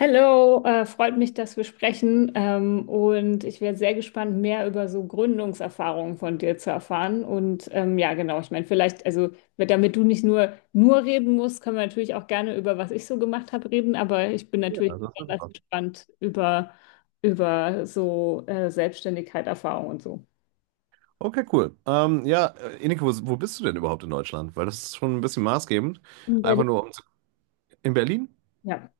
Hallo, freut mich, dass wir sprechen. Und ich wäre sehr gespannt, mehr über so Gründungserfahrungen von dir zu erfahren. Und ja, genau, ich meine, vielleicht, also damit du nicht nur reden musst, können wir natürlich auch gerne über was ich so gemacht habe reden. Aber ich bin Ja, natürlich das ist besonders einfach. gespannt über so Selbstständigkeit, Erfahrung und so. Okay, cool. Ja, Ineke, wo bist du denn überhaupt in Deutschland? Weil das ist schon ein bisschen maßgebend. Und bei Einfach dir- nur um zu- in Berlin? Ja.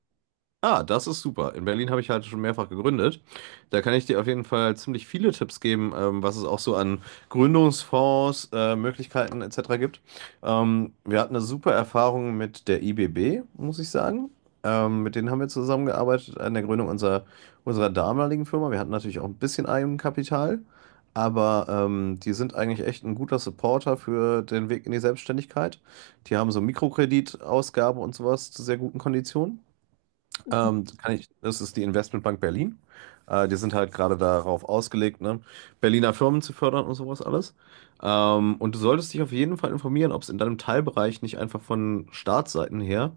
Ah, das ist super. In Berlin habe ich halt schon mehrfach gegründet. Da kann ich dir auf jeden Fall ziemlich viele Tipps geben, was es auch so an Gründungsfonds, Möglichkeiten etc. gibt. Wir hatten eine super Erfahrung mit der IBB, muss ich sagen. Mit denen haben wir zusammengearbeitet an der Gründung unserer damaligen Firma. Wir hatten natürlich auch ein bisschen Eigenkapital, aber die sind eigentlich echt ein guter Supporter für den Weg in die Selbstständigkeit. Die haben so Mikrokreditausgabe und sowas zu sehr guten Konditionen. Kann ich, das ist die Investmentbank Berlin. Die sind halt gerade darauf ausgelegt, ne, Berliner Firmen zu fördern und sowas alles. Und du solltest dich auf jeden Fall informieren, ob es in deinem Teilbereich nicht einfach von Staatsseiten her,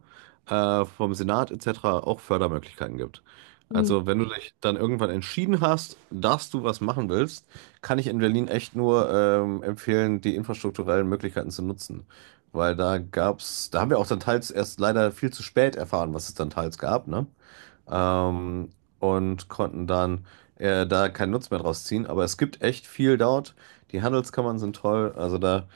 vom Senat etc. auch Fördermöglichkeiten gibt. Hm. Also wenn du dich dann irgendwann entschieden hast, dass du was machen willst, kann ich in Berlin echt nur empfehlen, die infrastrukturellen Möglichkeiten zu nutzen. Weil da gab's, da haben wir auch dann teils erst leider viel zu spät erfahren, was es dann teils gab, ne? ähm, und konnten dann da keinen Nutzen mehr draus ziehen. Aber es gibt echt viel dort. Die Handelskammern sind toll. Also da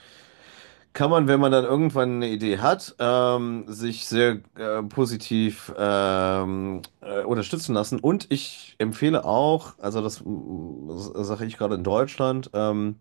kann man, wenn man dann irgendwann eine Idee hat, sich sehr positiv unterstützen lassen. Und ich empfehle auch, also das, das sage ich gerade in Deutschland,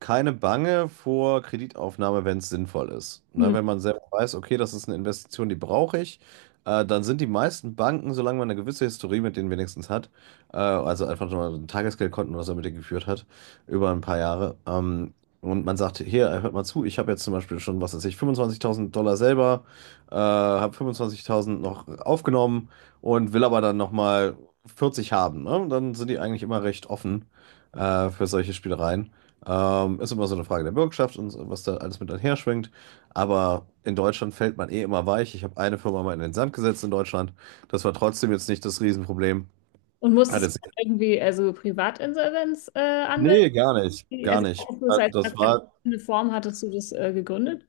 keine Bange vor Kreditaufnahme, wenn es sinnvoll ist. Ne, Hm. wenn man selber weiß, okay, das ist eine Investition, die brauche ich, dann sind die meisten Banken, solange man eine gewisse Historie mit denen wenigstens hat, also einfach nur ein Tagesgeldkonten, was er mit dir geführt hat, über ein paar Jahre, und man sagt, hier, hört mal zu, ich habe jetzt zum Beispiel schon, was weiß ich, $25.000 selber, habe 25.000 noch aufgenommen und will aber dann nochmal 40 haben, ne? Dann sind die eigentlich immer recht offen für solche Spielereien. Ist immer so eine Frage der Bürgschaft und so, was da alles mit einher schwingt. Aber in Deutschland fällt man eh immer weich. Ich habe eine Firma mal in den Sand gesetzt in Deutschland. Das war trotzdem jetzt nicht das Riesenproblem. Und Hat musstest jetzt, du irgendwie also Privatinsolvenz anmelden? nee, gar nicht. Gar Also, nicht. hast du das Hat- als, als Das war. eine Form hattest du das gegründet?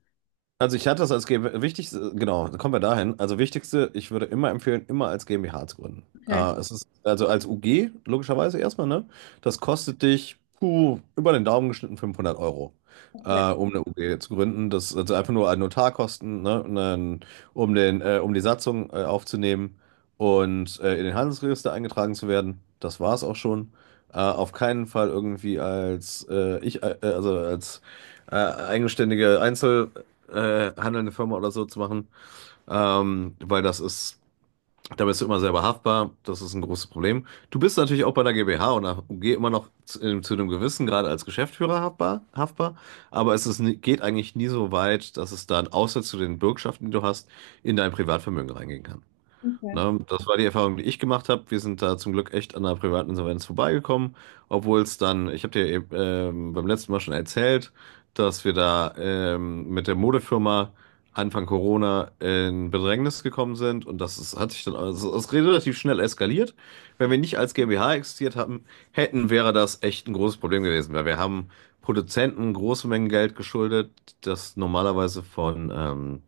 Also ich hatte das als GmbH, wichtig, genau, kommen wir dahin. Also wichtigste, ich würde immer empfehlen, immer als GmbH zu gründen. Okay, Es ist, also als UG, logischerweise erstmal, ne? Das kostet dich, puh, über den Daumen geschnitten 500 Euro, okay, um eine UG zu gründen. Das also einfach nur an Notarkosten, ne? Und dann, um den, um die Satzung, aufzunehmen und in den Handelsregister eingetragen zu werden. Das war es auch schon. Auf keinen Fall irgendwie als also als eigenständige Einzel handelnde Firma oder so zu machen, weil das ist, da bist du immer selber haftbar, das ist ein großes Problem. Du bist natürlich auch bei der GmbH und der UG immer noch zu einem gewissen Grad als Geschäftsführer haftbar, aber es ist, nie- geht eigentlich nie so weit, dass es dann, außer zu den Bürgschaften, die du hast, in dein Privatvermögen reingehen kann. okay. Ne? Das war die Erfahrung, die ich gemacht habe. Wir sind da zum Glück echt an einer privaten Insolvenz vorbeigekommen, obwohl es dann, ich habe dir eben, beim letzten Mal schon erzählt, dass wir da mit der Modefirma Anfang Corona in Bedrängnis gekommen sind und das ist, hat sich dann also, es ist relativ schnell eskaliert. Wenn wir nicht als GmbH existiert haben, hätten, wäre das echt ein großes Problem gewesen, weil wir haben Produzenten große Mengen Geld geschuldet, das normalerweise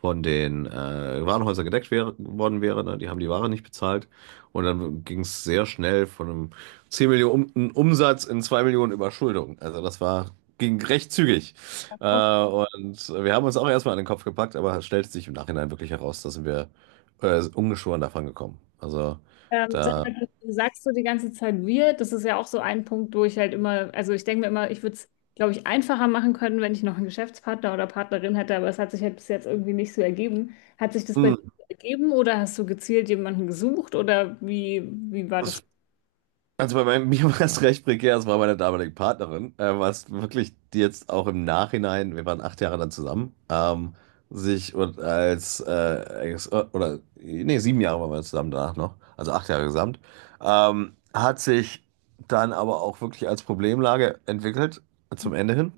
von den Warenhäusern gedeckt wär, worden wäre. Ne? Die haben die Ware nicht bezahlt. Und dann ging es sehr schnell von einem 10 Millionen Umsatz in 2 Millionen Überschuldung. Also das war, ging recht zügig. Und wir haben uns auch erstmal an den Kopf gepackt, aber es stellte sich im Nachhinein wirklich heraus, da sind wir ungeschoren davon gekommen. Also Sag da, mal, du sagst so die ganze Zeit wir, das ist ja auch so ein Punkt, wo ich halt immer, also ich denke mir immer, ich würde es, glaube ich, einfacher machen können, wenn ich noch einen Geschäftspartner oder Partnerin hätte, aber es hat sich halt bis jetzt irgendwie nicht so ergeben. Hat sich das bei dir Hm, so ergeben oder hast du gezielt jemanden gesucht oder wie, wie war das? das. Also bei meinem, mir war es recht prekär, es war meine damalige Partnerin, was wirklich die jetzt auch im Nachhinein, wir waren 8 Jahre dann zusammen, sich und als, als- oder nee, 7 Jahre waren wir zusammen danach noch, also 8 Jahre gesamt, hat sich dann aber auch wirklich als Problemlage entwickelt, zum Ende hin.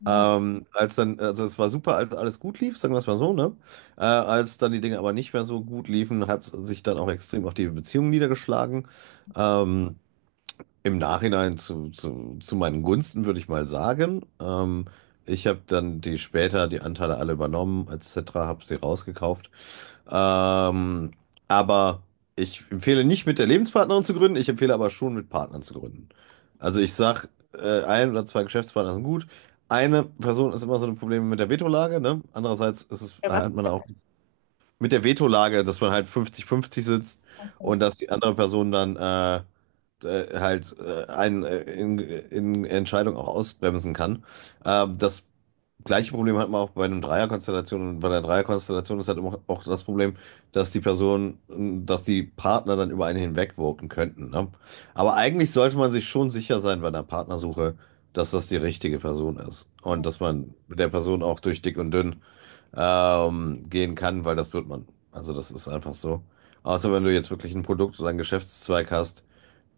Ja. Als dann, also es war super, als alles gut lief, sagen wir es mal so, ne? Als dann die Dinge aber nicht mehr so gut liefen, hat es sich dann auch extrem auf die Beziehung niedergeschlagen. Ähm, im Nachhinein zu meinen Gunsten, würde ich mal sagen. Ich habe dann die später die Anteile alle übernommen, etc., habe sie rausgekauft. Ähm, aber ich empfehle nicht mit der Lebenspartnerin zu gründen, ich empfehle aber schon mit Partnern zu gründen. Also ich sag, ein oder zwei Geschäftspartner sind gut. Eine Person ist immer so ein Problem mit der Vetolage, ne? Andererseits ist es, Ja. Was? hat man auch mit der Vetolage, dass man halt 50-50 sitzt und dass die andere Person dann halt einen in Entscheidung auch ausbremsen kann. Das gleiche Problem hat man auch bei einem Dreierkonstellation und bei der Dreierkonstellation ist halt immer auch das Problem, dass die Person, dass die Partner dann über einen hinwegwirken könnten. Ne? Aber eigentlich sollte man sich schon sicher sein bei einer Partnersuche, dass das die richtige Person ist und dass man mit der Person auch durch dick und dünn gehen kann, weil das wird man. Also das ist einfach so. Außer wenn du jetzt wirklich ein Produkt oder einen Geschäftszweig hast,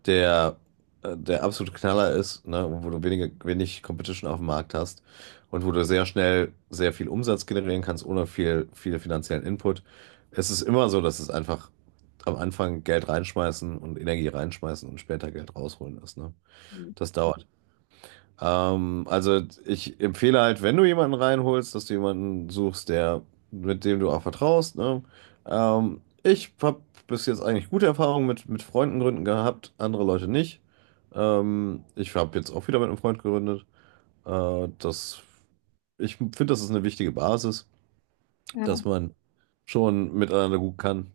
der der absolute Knaller ist, ne, wo du wenig Competition auf dem Markt hast und wo du sehr schnell sehr viel Umsatz generieren kannst, ohne viel, viel finanziellen Input. Es ist immer so, dass es einfach am Anfang Geld reinschmeißen und Energie reinschmeißen und später Geld rausholen ist, ne? Das dauert also ich empfehle halt, wenn du jemanden reinholst, dass du jemanden suchst, der, mit dem du auch vertraust, ne? Ich habe bis jetzt eigentlich gute Erfahrungen mit Freunden gründen gehabt, andere Leute nicht. Ich habe jetzt auch wieder mit einem Freund gegründet. Das, ich finde, das ist eine wichtige Basis, dass man schon miteinander gut kann.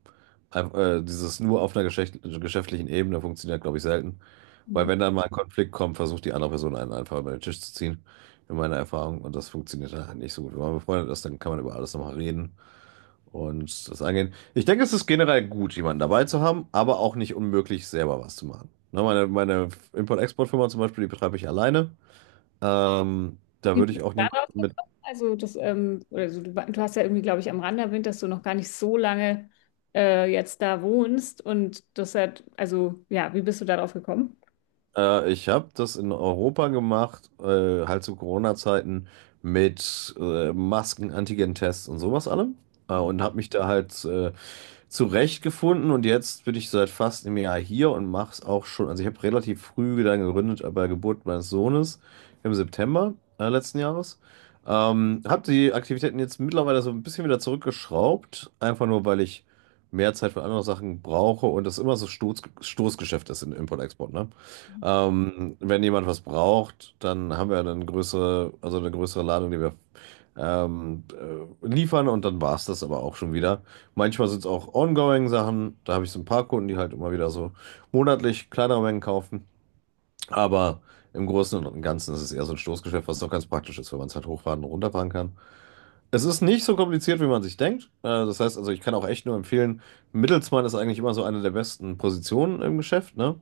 Einf- dieses nur auf einer geschäft- geschäftlichen Ebene funktioniert, glaube ich, selten. Weil Ja. wenn dann mal ein Konflikt kommt, versucht die andere Person einen einfach über den Tisch zu ziehen, in meiner Erfahrung. Und das funktioniert halt nicht so gut. Wenn man befreundet ist, dann kann man über alles nochmal reden und das angehen. Ich denke, es ist generell gut, jemanden dabei zu haben, aber auch nicht unmöglich, selber was zu machen. Ne, meine Import-Export-Firma zum Beispiel, die betreibe ich alleine. Da Wie würde ich bist du auch da drauf niemanden mit. gekommen? Also das, oder so, du hast ja irgendwie, glaube ich, am Rande erwähnt, dass du noch gar nicht so lange jetzt da wohnst und das hat, also ja, wie bist du darauf gekommen? Ich habe das in Europa gemacht, halt zu Corona-Zeiten mit Masken, Antigen-Tests und sowas allem. Und habe mich da halt zurechtgefunden und jetzt bin ich seit fast einem Jahr hier und mache es auch schon. Also ich habe relativ früh dann gegründet bei Geburt meines Sohnes im September letzten Jahres. Habe die Aktivitäten jetzt mittlerweile so ein bisschen wieder zurückgeschraubt, einfach nur weil ich mehr Zeit für andere Sachen brauche und das immer so Stoßgeschäft ist in Import-Export, ne? Wenn jemand was braucht, dann haben wir dann größere, also eine größere Ladung, die wir liefern und dann war es das aber auch schon wieder. Manchmal sind es auch ongoing Sachen. Da habe ich so ein paar Kunden, die halt immer wieder so monatlich kleinere Mengen kaufen. Aber im Großen und Ganzen ist es eher so ein Stoßgeschäft, was doch ganz praktisch ist, wenn man es halt hochfahren und runterfahren kann. Es ist nicht so kompliziert, wie man sich denkt. Das heißt, also ich kann auch echt nur empfehlen, Mittelsmann ist eigentlich immer so eine der besten Positionen im Geschäft, ne?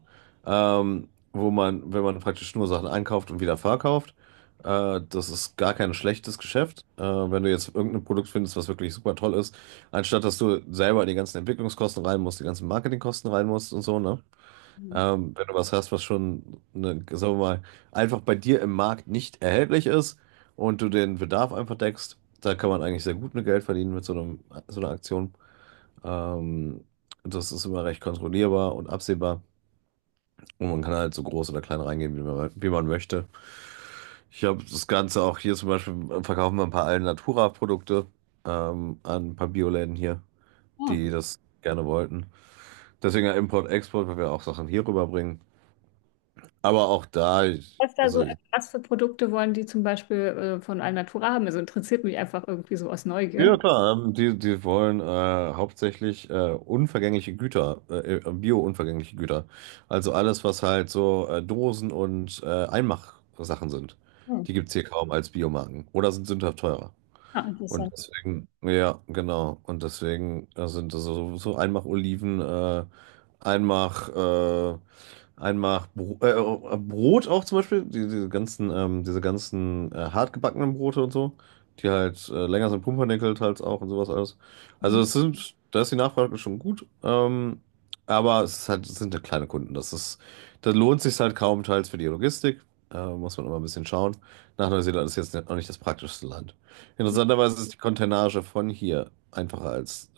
Ähm, wo man, wenn man praktisch nur Sachen einkauft und wieder verkauft, das ist gar kein schlechtes Geschäft. Wenn du jetzt irgendein Produkt findest, was wirklich super toll ist, anstatt dass du selber die ganzen Entwicklungskosten rein musst, die ganzen Marketingkosten rein musst und so, ne? Mhm. Wenn du was hast, was schon, ne, sagen wir mal, einfach bei dir im Markt nicht erhältlich ist und du den Bedarf einfach deckst, da kann man eigentlich sehr gut mit Geld verdienen mit so einem, so einer Aktion. Ähm, Das ist immer recht kontrollierbar und absehbar. Und man kann halt so groß oder klein reingehen, wie man möchte. Ich habe das Ganze auch hier zum Beispiel, verkaufen wir ein paar Alnatura-Produkte an ein paar Bioläden hier, Ah. die das gerne wollten. Deswegen ja Import-Export, weil wir auch Sachen hier rüberbringen. Aber auch da, ich, Was da so, also also was für Produkte wollen die zum Beispiel von Alnatura haben? Also interessiert mich einfach irgendwie so aus Neugier. ja, klar, die, die wollen hauptsächlich unvergängliche Güter, bio-unvergängliche Güter. Also alles, was halt so Dosen und Einmachsachen sind. Die Hm. gibt es hier kaum als Biomarken oder sind sündhaft teurer. Ja, Und interessant. deswegen, ja, genau. Und deswegen sind das so, so einmach Oliven, einmach, äh, einmach Brot auch zum Beispiel, die, diese ganzen hartgebackenen Brote und so, die halt länger sind, Pumpernickel halt auch und sowas alles. Also Mhm. es sind, da ist die Nachfrage schon gut, aber es ist halt, es sind ja kleine Kunden. Das ist, da lohnt sich halt kaum teils für die Logistik. Muss man immer ein bisschen schauen. Nach Neuseeland ist jetzt noch nicht das praktischste Land. Interessanterweise ist die Containage von hier einfacher als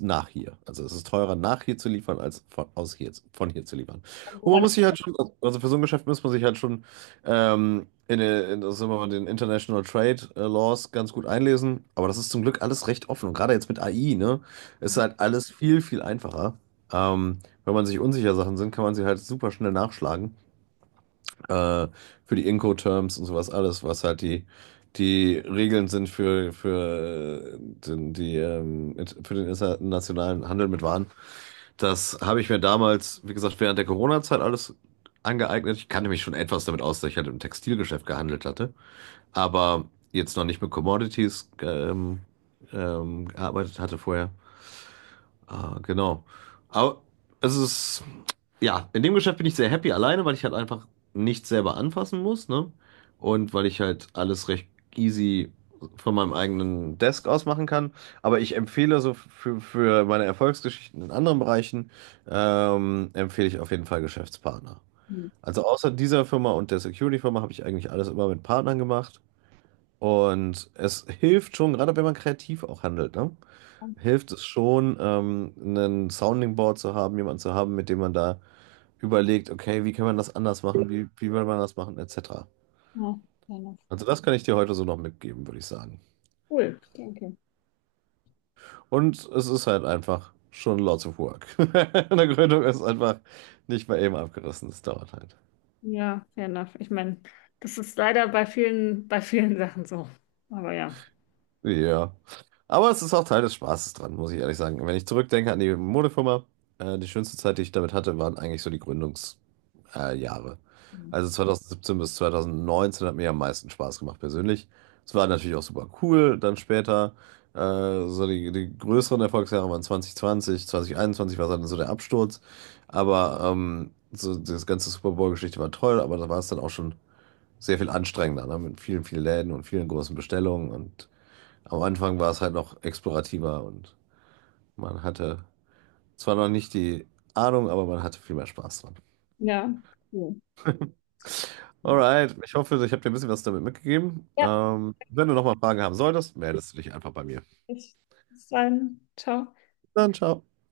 nach hier. Also es ist teurer, nach hier zu liefern, als von, aus hier, von hier zu liefern. Und Und man woran? muss sich halt schon, also für so ein Geschäft muss man sich halt schon das ist immer den International Trade Laws ganz gut einlesen. Aber das ist zum Glück alles recht offen. Und gerade jetzt mit AI, ne, ist halt alles viel einfacher. Ähm, Wenn man sich unsicher Sachen sind, kann man sie halt super schnell nachschlagen äh, für die Incoterms und sowas alles, was halt die, die Regeln sind für den internationalen Handel mit Waren. Das habe ich mir damals, wie gesagt, während der Corona-Zeit alles angeeignet. Ich kannte mich schon etwas damit aus, dass ich halt im Textilgeschäft gehandelt hatte, aber jetzt noch nicht mit Commodities gearbeitet hatte vorher. Ah, genau. Aber es ist ja, in dem Geschäft bin ich sehr happy alleine, weil ich halt einfach nichts selber anfassen muss, ne? Und weil ich halt alles recht easy von meinem eigenen Desk aus machen kann. Aber ich empfehle so für meine Erfolgsgeschichten in anderen Bereichen, empfehle ich auf jeden Fall Geschäftspartner. Mhm. Also außer dieser Firma und der Security-Firma habe ich eigentlich alles immer mit Partnern gemacht. Und es hilft schon, gerade wenn man kreativ auch handelt, ne? Hilft es schon, einen Sounding Board zu haben, jemanden zu haben, mit dem man da überlegt, okay, wie kann man das anders machen, wie will man das machen, etc. Ja, fair enough. Also das kann ich dir heute so noch mitgeben, würde ich sagen. Cool. Okay, okay. Und es ist halt einfach schon lots of work. Eine Gründung ist einfach nicht mal eben abgerissen, das dauert halt. Ja, fair enough. Ich meine, das ist leider bei vielen Sachen so. Aber ja. Ja. Aber es ist auch Teil des Spaßes dran, muss ich ehrlich sagen. Wenn ich zurückdenke an die Modefirma, die schönste Zeit, die ich damit hatte, waren eigentlich so die Jahre. Also 2017 bis 2019 hat mir am meisten Spaß gemacht persönlich. Es war natürlich auch super cool. Dann später, so die, die größeren Erfolgsjahre waren 2020, 2021 war dann so der Absturz. Aber so das ganze Super Bowl-Geschichte war toll, aber da war es dann auch schon sehr viel anstrengender, ne? Mit vielen, vielen Läden und vielen großen Bestellungen. Und am Anfang war es halt noch explorativer und man hatte zwar noch nicht die Ahnung, aber man hatte viel mehr Spaß dran. Ja, cool. Alright, ich hoffe, ich habe dir ein bisschen was damit mitgegeben. Ja, Wenn du nochmal Fragen haben solltest, meldest du dich einfach bei mir. bis dann. Ciao. Dann ciao.